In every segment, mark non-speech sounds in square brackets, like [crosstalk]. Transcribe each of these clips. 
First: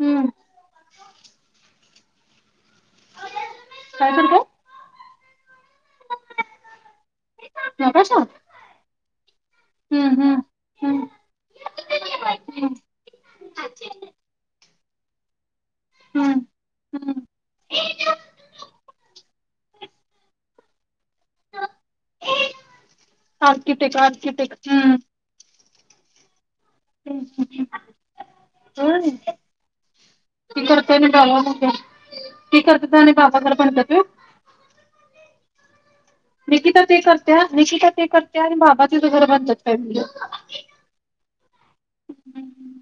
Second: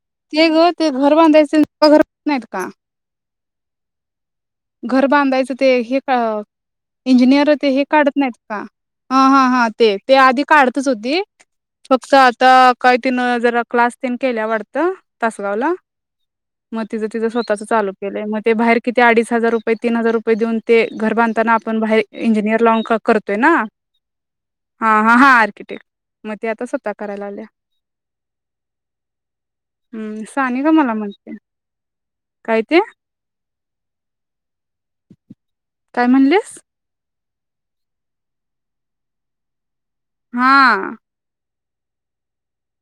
हम्म ते ग ते घर बांधायच तेंन् नाहीत का? काय करत्यात? घर बांधायचं ते हे का इंजिनियर ते हे काढत नकाशा नाहीत का हा हां हां ते ते हम्म हम्म आधी काढतच हम्म होती फक्त आता हम्म काय तिन जरा क्लास तेन केल्या वाट तिथं तासगावला हम्म म तिज हम्म तिज स्वतःच चालू केलंय मग ते बाहेर किती अडीच हजार रुपये तीन हजार रुपये देऊन ते घर बांधताना आपण बाहेर इंजिनियर लावून कर करतोय ना आर्किटेक्ट आर्किटेक्ट अ हम्म हा हा आर्की म! हम्म सानिका मला म्हणते काय ते [unintelligible] काय म्हणलेस निकिता ते कर. निकिता ते करतीया आणि बाबा तिज घर बांधत्यात. हा [unintelligible]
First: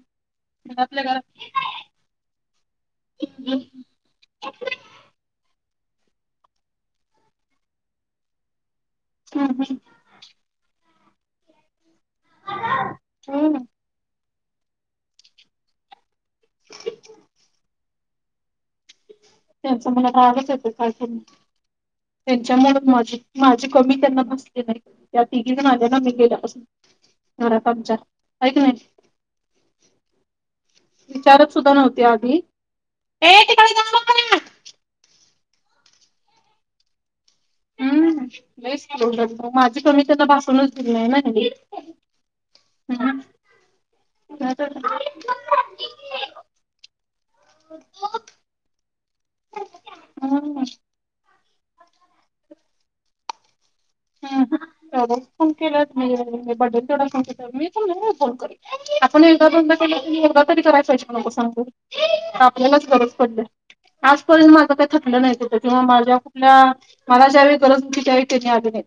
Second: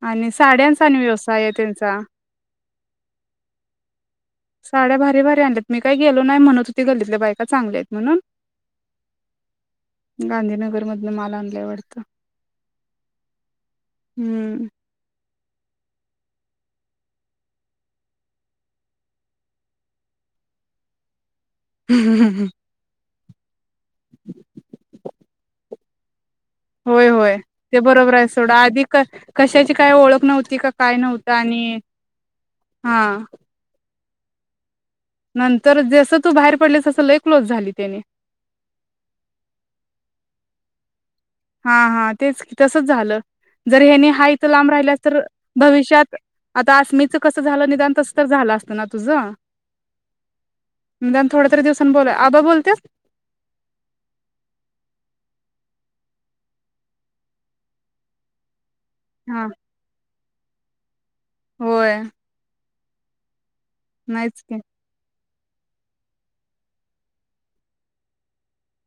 आणि साड्यांचा आणि घरातल्या व्यवसाय घरात आहे त्यांचा. [unintelligible] साड्या भारी भारी आणल्यात मी काही गेलो नाही, म्हणत होती गल्लीतल्या बायका चांगल्या आहेत म्हणून. हम्म हम्म गांधीनगर मध माल आणलाय वाटत. हा! हूं! त्यांचा मला रागच येतोय काय पण म्हणं. त्यांच्यामुळं माझी. माय. मी त्यांना भासली नाई त्या तिघीजण आ त्यांना मी गेल्यापास होय, होय ते बरोबर आहे सोडा की आधी नाही क कशाची काय ओळख नव्हती, का काय नव्हतं विचारत सुद्धा आणि नव्हते आधी हा. ए [unintelligible] नंतर जेसं तू बाहेर पडलीस तसं लय. क्लोज झाली हूं त्याने लयीचं क्लोज झाली मा माजी. मी त्यांना भासूनच दिली नाही नाय. हा हा तेच तसच झालं, जर हेनी हा इत लांब नाहीतर राहिल्यास काय तर भविष्यात आता आस्मिच कस झालं निदान, तस तर झालं असतं ना तुझ हम्म निदान थोड दर दिवसान बोलाय आबा बोलत्यात. [unintelligible] आपण हा एकदा दोनदा केलं तरी. तरी करायचय. हो हो होय. आपल्याला च गरज पडल्या. नाहीच आजपर्यंन की माझ काही थकलं नाहीत तेव्हा माझ्या कुठल्या मला ज्यावेळी गरज होती, त्यावेळी त्यांनी आली नाही.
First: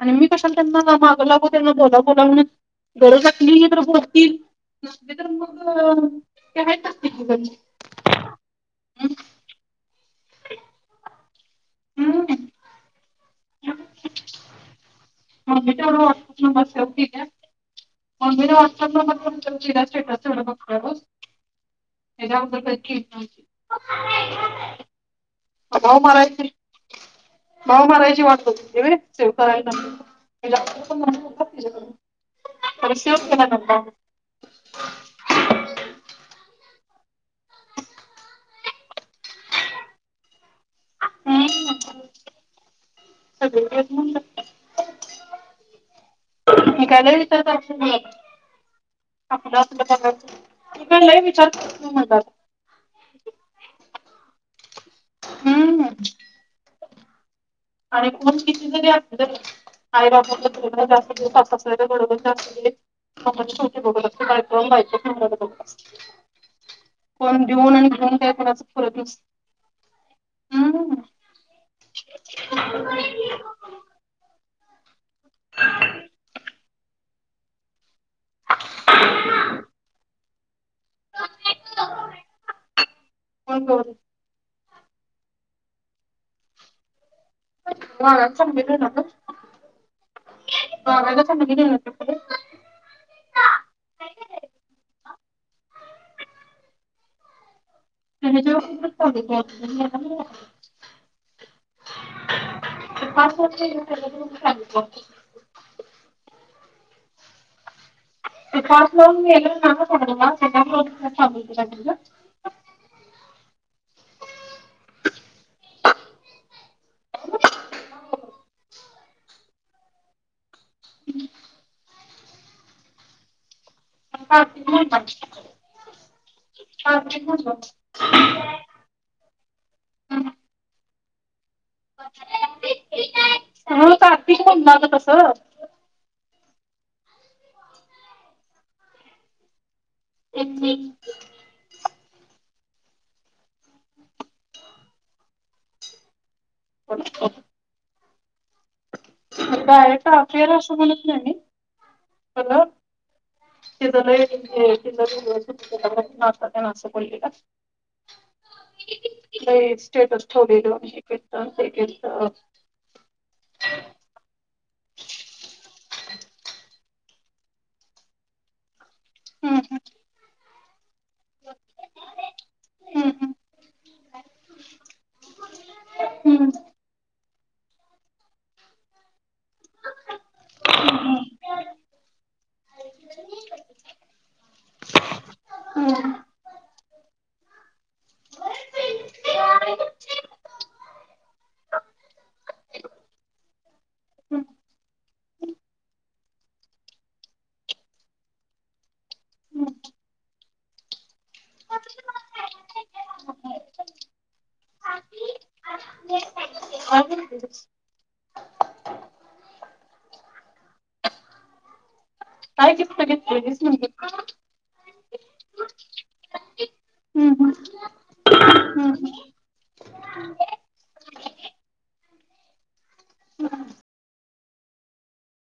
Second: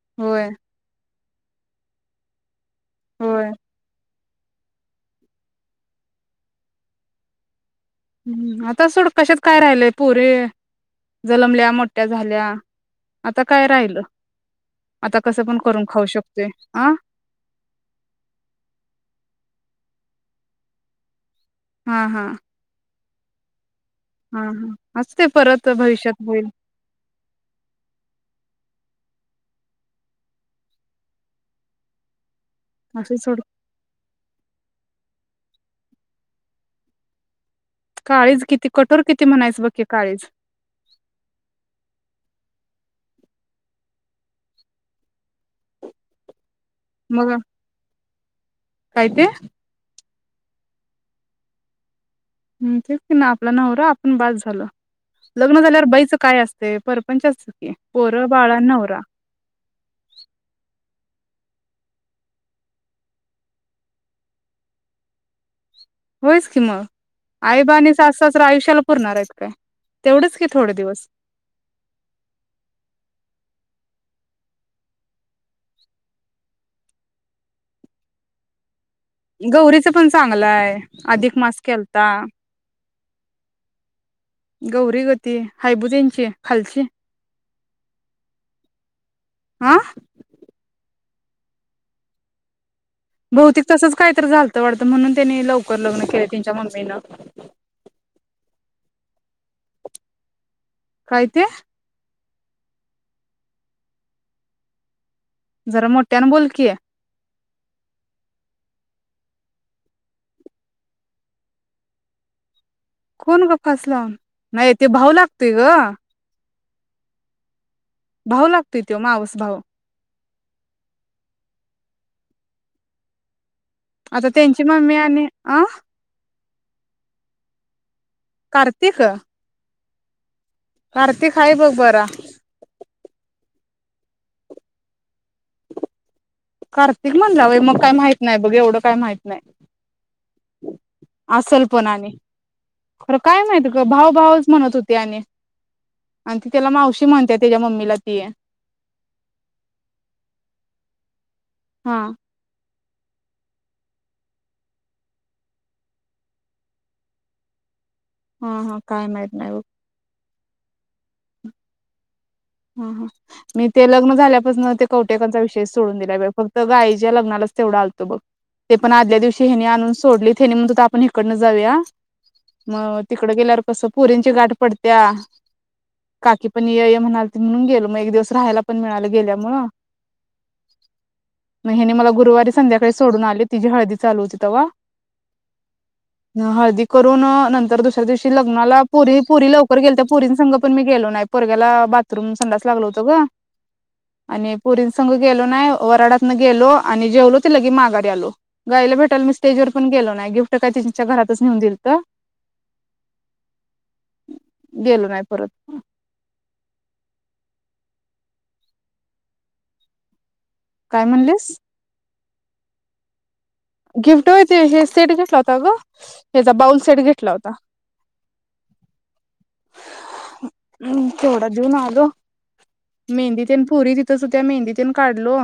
आणि मी होय कशाला त्यांना म माग लावू. त्यांना बोलाव बोलाव म्हणू. होय गरोदकली तर बोल. तीत नसते तर मग ते हाहेत ना तिघी जनी. ह आता सोड कशात काय राहिलय पोरी जनमल्या मोठ्या झाल्या आता काय राहिलं आता कसं पण मम्मीच करून खाऊ व्हाट्सअप शकतोय नंबर सेव आ केलीयास. मम्मीण व्हाट्सअप नंबर करून सेव्ह केलिया स्टेटस. तेवढं बघ काय बघ हा हा एकाबद्दल कल की काय की हा हा हाच अ भाऊ मरायची भाऊ मरायची वाट बघतोय व्हय? सेव करायला नत तिला तर असं शिवून सोड दिला नंतर [inaudible] काळीज किती कठोर किती म्हणायचं बघकी काळीज. ह सगळी तेच म्हणू लागत्यात. निकाल लई मग विचार करतोय मी. काय ते आपल असलं तरच. तू काय लई विचार करत जाऊ मला हम् तेच ना आपला नवरा आपण बास झाल. लग्न झाल्यावर हम्म. बाईचं काय असतेय पर पंचरच आणि खून किती जरी असल आई बाबाला पोर जा [unintelligible] होयच की म आईबा आणि घेऊन काय सासू-सासरा कोणाचं आयुष्याला पुरत पुरणार नसतं. आहेत काय? तेवढेच की थोडे हम्म. दिवस. [inaudible] [inaudible] [inaudible] गौरीच पण चांगलाय अधिक मास केलता. कोण गौरी? गौरी गं गती हायबुदेंची खालची बाजार संपीत येणार गं. आ पण म्हणली नाही वाटत. बहुतेक तसच कायतरी झालतं वाटत म्हणून त्यांनी लवकर लग्न केलं त्यांच्या मम्मीन. ते हेच्यावरतीच ठेवलंय की आपलं काय ते? ते पाच वर्ष येऊ येऊन राहिल्यात म्हणून सांगितलेत. जरा मोठ्यान बोलकी. ते फास लावून मेल [unintelligible] कोण ग फास लावून नाही ते भाऊ लागतोय गं [inaudible] भाऊ लागतोय तो मावस् भाऊ [inaudible] आता त्यांची मम्मी आणि आ [inaudible] कार्तिक [inaudible] कार्तिक हाय बघ बरा. हो कार्तिक म्हणणार तस. कार्तिक म्हणला वय मग काय माहित नाही बघ एवढं काय माहित नाही. असल पण आनि खरं काय माहित ग भावभवच म्हणत होते आणि. आणि ती त्याला मावशी म्हणत त्याच्या मम्मीला ऐ डायरेक्ट आफियर असं म्हणत नाही मी हा हो ना ति असं बोलली का हा हा काय माहत नाही बघ. छोले लो आणि हे केलत ते केलत हा हा मी ते लग्न झाल्या ते कौटेकचा विषेष सोडून दिल्या फक्त गाईच्या लग्नालाच तेवढा आलतो बघ. ते पण आदल्या दिवशी हम्म हम्म हेनी आणून सोडली हेनी म्हण तकडनं जाऊया मग हम्म तिकड हम्म गेल्यावर कसं पोरींची गाठ पडत्या काकी हम्म पण य य म्हणाल म्हण गेलो मग एक दिवस राहायला पण मिळालं गे म हनी मला गुरुवारी संध्याकाळी सोडून आली तिझी हळदी चालू होती ते्हा हळदी करून नंतर दुसऱ्या दिवशी लग्नाला पुरी पुरी लवकर गेल त्या पुरी सं पण मी गेलो नाही पोरगेला तर मु पन्नास लागलं होत ग संघ गेलो नाही वराडातन गेलो आणि जेवलो ति लगे माघार आलो गायला भेटायला मी स्टेज वर पण गेलो नाही गिफ्ट काय तच्या घरातच नेऊन दिल तर गेलो नाही परत. [inaudible] काय म्हणलेस? काय गिफ्ट घेतलेली स गिफ्ट होय तेे हे सेट घेतला होता ग हचा बाऊल सेट घेतला हम्म होता् हम्म हम्म तेवढा देऊन आल मेहंदीतन पुरी तिथ होत्या मेहंदीतन काढलो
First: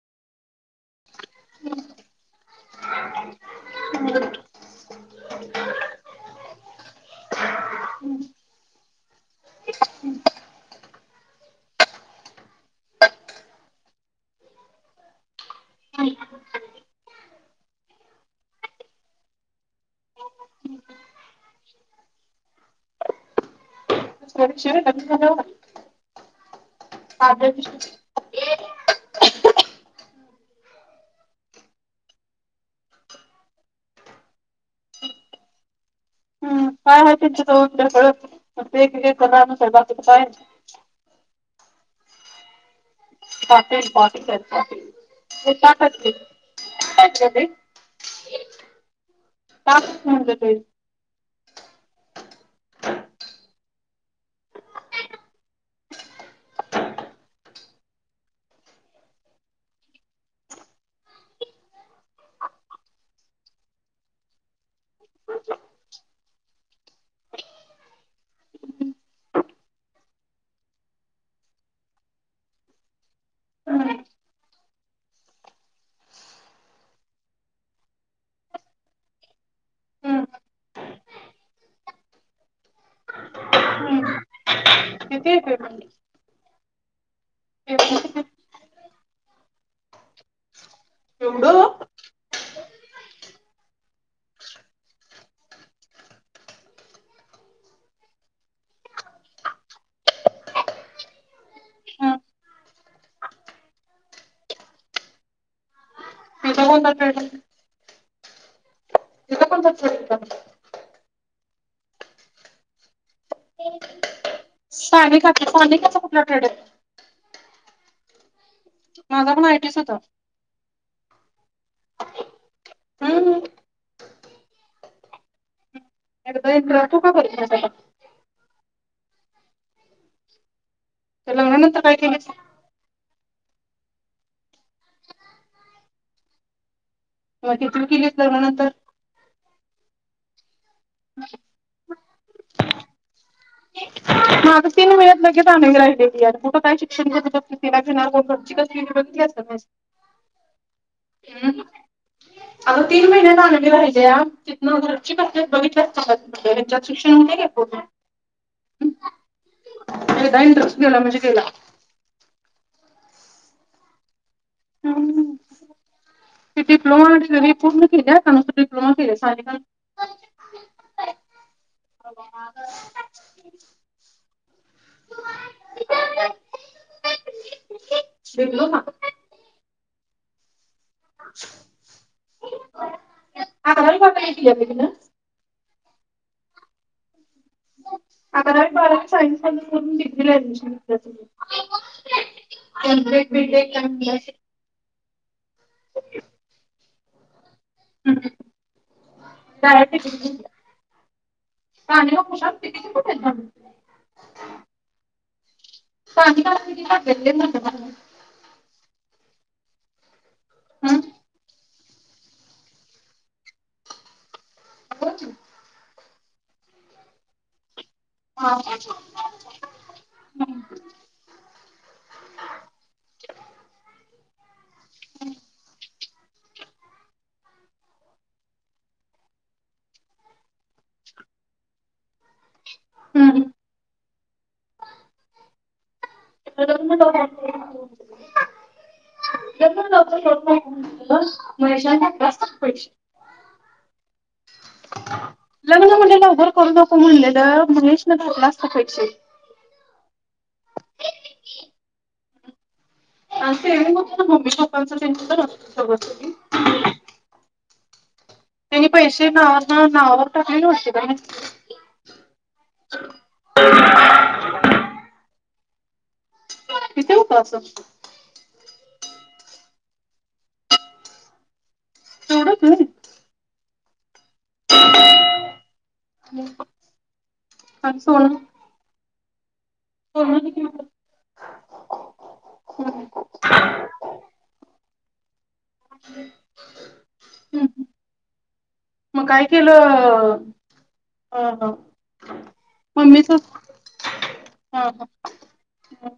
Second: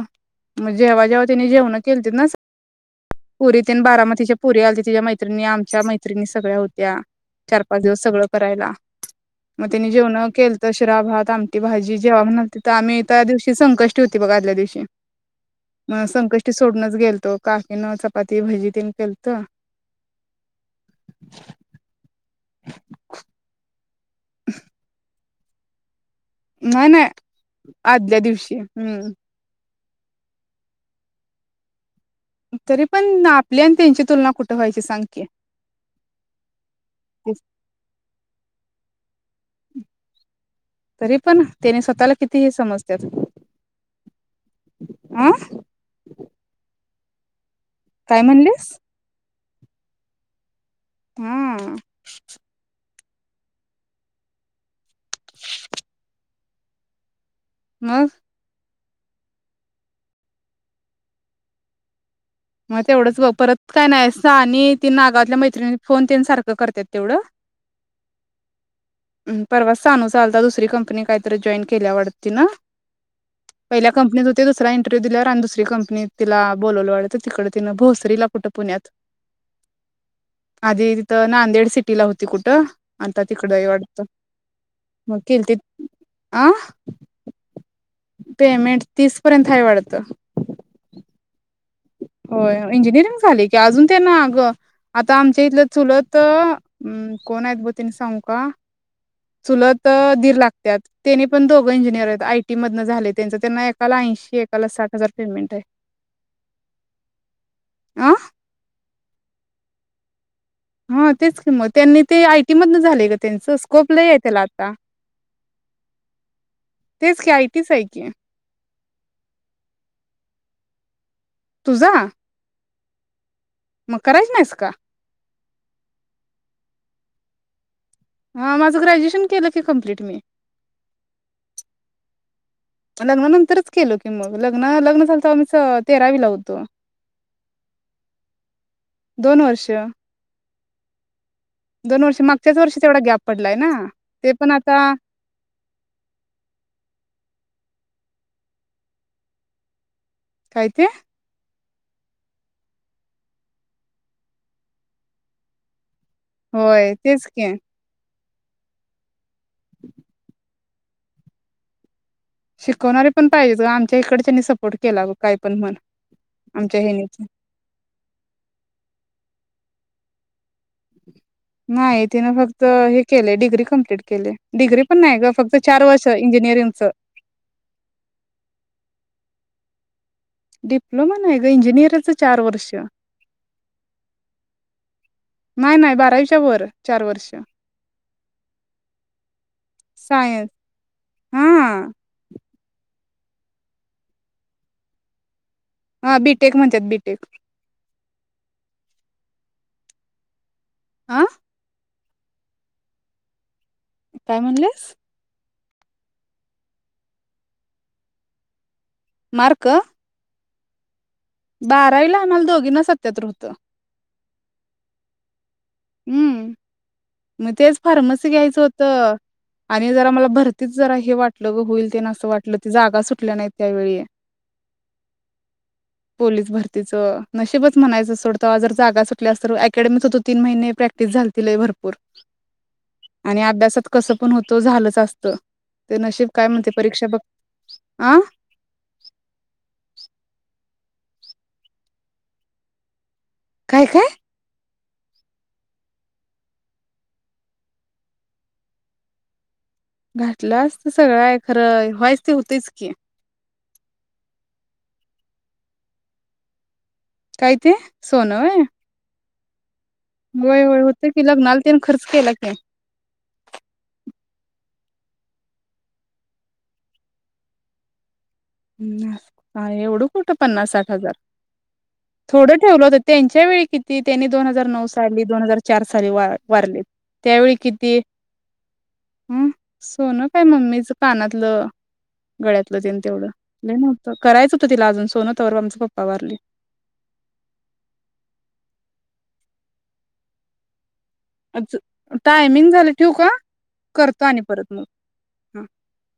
मग जेव्हा जेव्हा त्याने जेवण केलं ते ना पुरी तने बाराम तिच्या पुरी आली तिच्या्या मैत्रिणी आमच्या मैत्रिणी सगळ्या होत्या चार पाच दिवस सगळं करायला मग त्यानी जेवण केलत शिरा भात आमटी भाजी जेव्हा म्हणाल तिथ आम्ही त्या दिवशी संकष्टी होती बघ आदल्या दिवशी मग संकष्टी सोडूनच गेलतो. काकीन चपाती भजी तन केलत. [unintelligible] नाही नाही आदल्या दिवशी हम्म तरी पण आपली आणि त्यांची तुलना कुठ व्हायची सांग की. काय हाय तेच्या जवळ ढेकळं. नुसतं एक एक एकर रानाचं हाय बाकीच काय त्यांनी स्वतःला किती हे समज [unintelligible] अ [unintelligible] काय म्हणलीस? टाक म्हणलं तेच. हां मग मग तेवढंच बग परत काय नाही. सानी आणि ती नागावातल्या मैत्रिणी फोन तन सारखं करतेात तेवढं. परवा सांनू चालता दुसरी कंपनी काहीतरी जॉईन केल्या वाटत तिनं. पहिल्या हम्म कंपनीत होती दुसऱरा इंटरव्ह्यू दिल्यावर आणि दुसरी कंपनीत तिला बोलवलं वाटत तिकड तिनं भोसरीला कुठ पुण्यात. हम्म आधी तिथं नांदेड सिटीला होती कुठं आता तिकडय वाटत. हम्म [unintelligible] अ पेमेंट किती पेमेंट तीस पर्यंत हाय वाटत. एवढं हो इंजिनिअरिंग झालय कि अजून त्यांना अग आता आमच्या इथलं चुलत कोण आहेत ब तने सांगू का? चुलत दीर लागत त्याने पण दोघं इंजिनियर हम्म आहेत आयटी मधन झाले त्यांच त्यांना एकाला ऐंशी एकाला साठ हजार पेमेंट हाय. [unintelligible] आं तिथं कोणता ट्रेड हा तेच कि म त्यांनी ते आयटी मधन झालेय ग त्यांच स्कोप लई आहे त्याला आता. सानी सानिका चा कुठला ट्रेड हाय. तेच आयटीच हाय की. माझा पण आयटीयच होता. तुझा? हम्म मग करायच नाहीस का? एकदा [unintelligible] हा माझं ग्रॅज्युएशन केलं की कंप्लीट मी. लग्नानंतर काय केलीस? लग्नानंतरच केलो की मग. लग्न लग्न झालं तवा आमच तेरावी ला होतो. मग तिथुन किलीस लग्ना नंतर. दोन वर्ष दोन वर्ष मागच्याच वर्षी तेवढा गॅप पडलाय ना. ते पण माझं आता तीन वेळेत लगेच आणी राहिलय की यार कुठं काय शिक्षण घेत होतो [unintelligible] बघितल्यास काय नईस. काय ते हम् अग तीन महिन्यान आणि राहिल्या तिथन वरची तब्येत बघीतलीयास [unintelligible] होय शिक्षण तेच होते काय की पूर्ण? एकदा इंटरेस्ट गेला म्हणजे गेला. शिकवणारे पण पाहिजेच ग आमच्या हिकडं अ ते आमच्या डिप्लोमा हेनीच आणि सगळ पूर्ण केल्यास आणि काय नुसता डिप्लोमा केल्यास आणि ह [unintelligible] नाही तिन फक्त हे केलय डिग्री कमप्लीट केल्या डिग्री पण नाही ग फक्त चार वर्ष इंजिनिअरिंगच डिप्लोमा डिप्लोमा नाही ग इंजिनिअरच चार वर्ष अकरावी बारावी केल्या का तिनं? नाही, नाही बार [unintelligible] च्या वर चार वर्ष अकरावी बारावी सायन्स मधून करून डिग्रीला सायन्स ऍडमिशन घेतलंय हा तिन, कंप्लेंट डिग्री एक टाइम दिला [unintelligible] हा बीटेक म्हणत्यात बी एक, हम्म काळया पिशवीत भरल्या. आ [unintelligible] काय म्हणलीस? [inaudible] मार्क? हा, बारावीला आम्हाला दोघींना सत्त्यातर होत. होत, हम्म, मग तेच फार्मसी हा. घ्यायचं होत आणि जरा मला भरतीच जरा हे वाटलं ग होईल तेन असं वाटलं त जागा सुटल्या नाहीत त्यावेळी, हम्म पोलीस भरतीचं नशीबच म्हणायचं सोड तेव्हा जर जागा सुटल्या अस तर अकॅडमिक होतो तीन महिने प्रॅक्टिस झालती लय भरपूर आणि अभ्यासात कसं पण होतो झालंच असत. अ [inaudible] [unintelligible] काय काय, लग्न म्हटल लवकर करू नको म्हणलेलं महेश न घातला असता पैसे. घातलं असत सगळ आहे, खरं व्हाय ते होतयच की, आ ते मग मम्मी पप्पाचा [inaudible] काय ते, सोनं व्हय ते [unintelligible] की लग्नाला त्यान खर्च केला की [unintelligible] किती होते, असं एवढं कुठं पन्नासर, साठ हजार थोडं तेवढंच ठेवलं नाही. होत, त्यांच्या वेळी किती, त्यांनी दोन हजार नऊ साली, दोन हजार चार साली वा वारले त्यावेळी किती आणि सोनं ह सोन सोनं काय किती होतं? मम्मीच कानातलं, गळ्यातलं तेन हम्म. तेवढं, लय नव्हतं करायच होतं. लाजून [unintelligible] परवा आमच पप्पा वारल. म काय केलं अ अज टायमिंग झालं ठेवू का मम्मीच करतो आणि परत मग ह हूं ह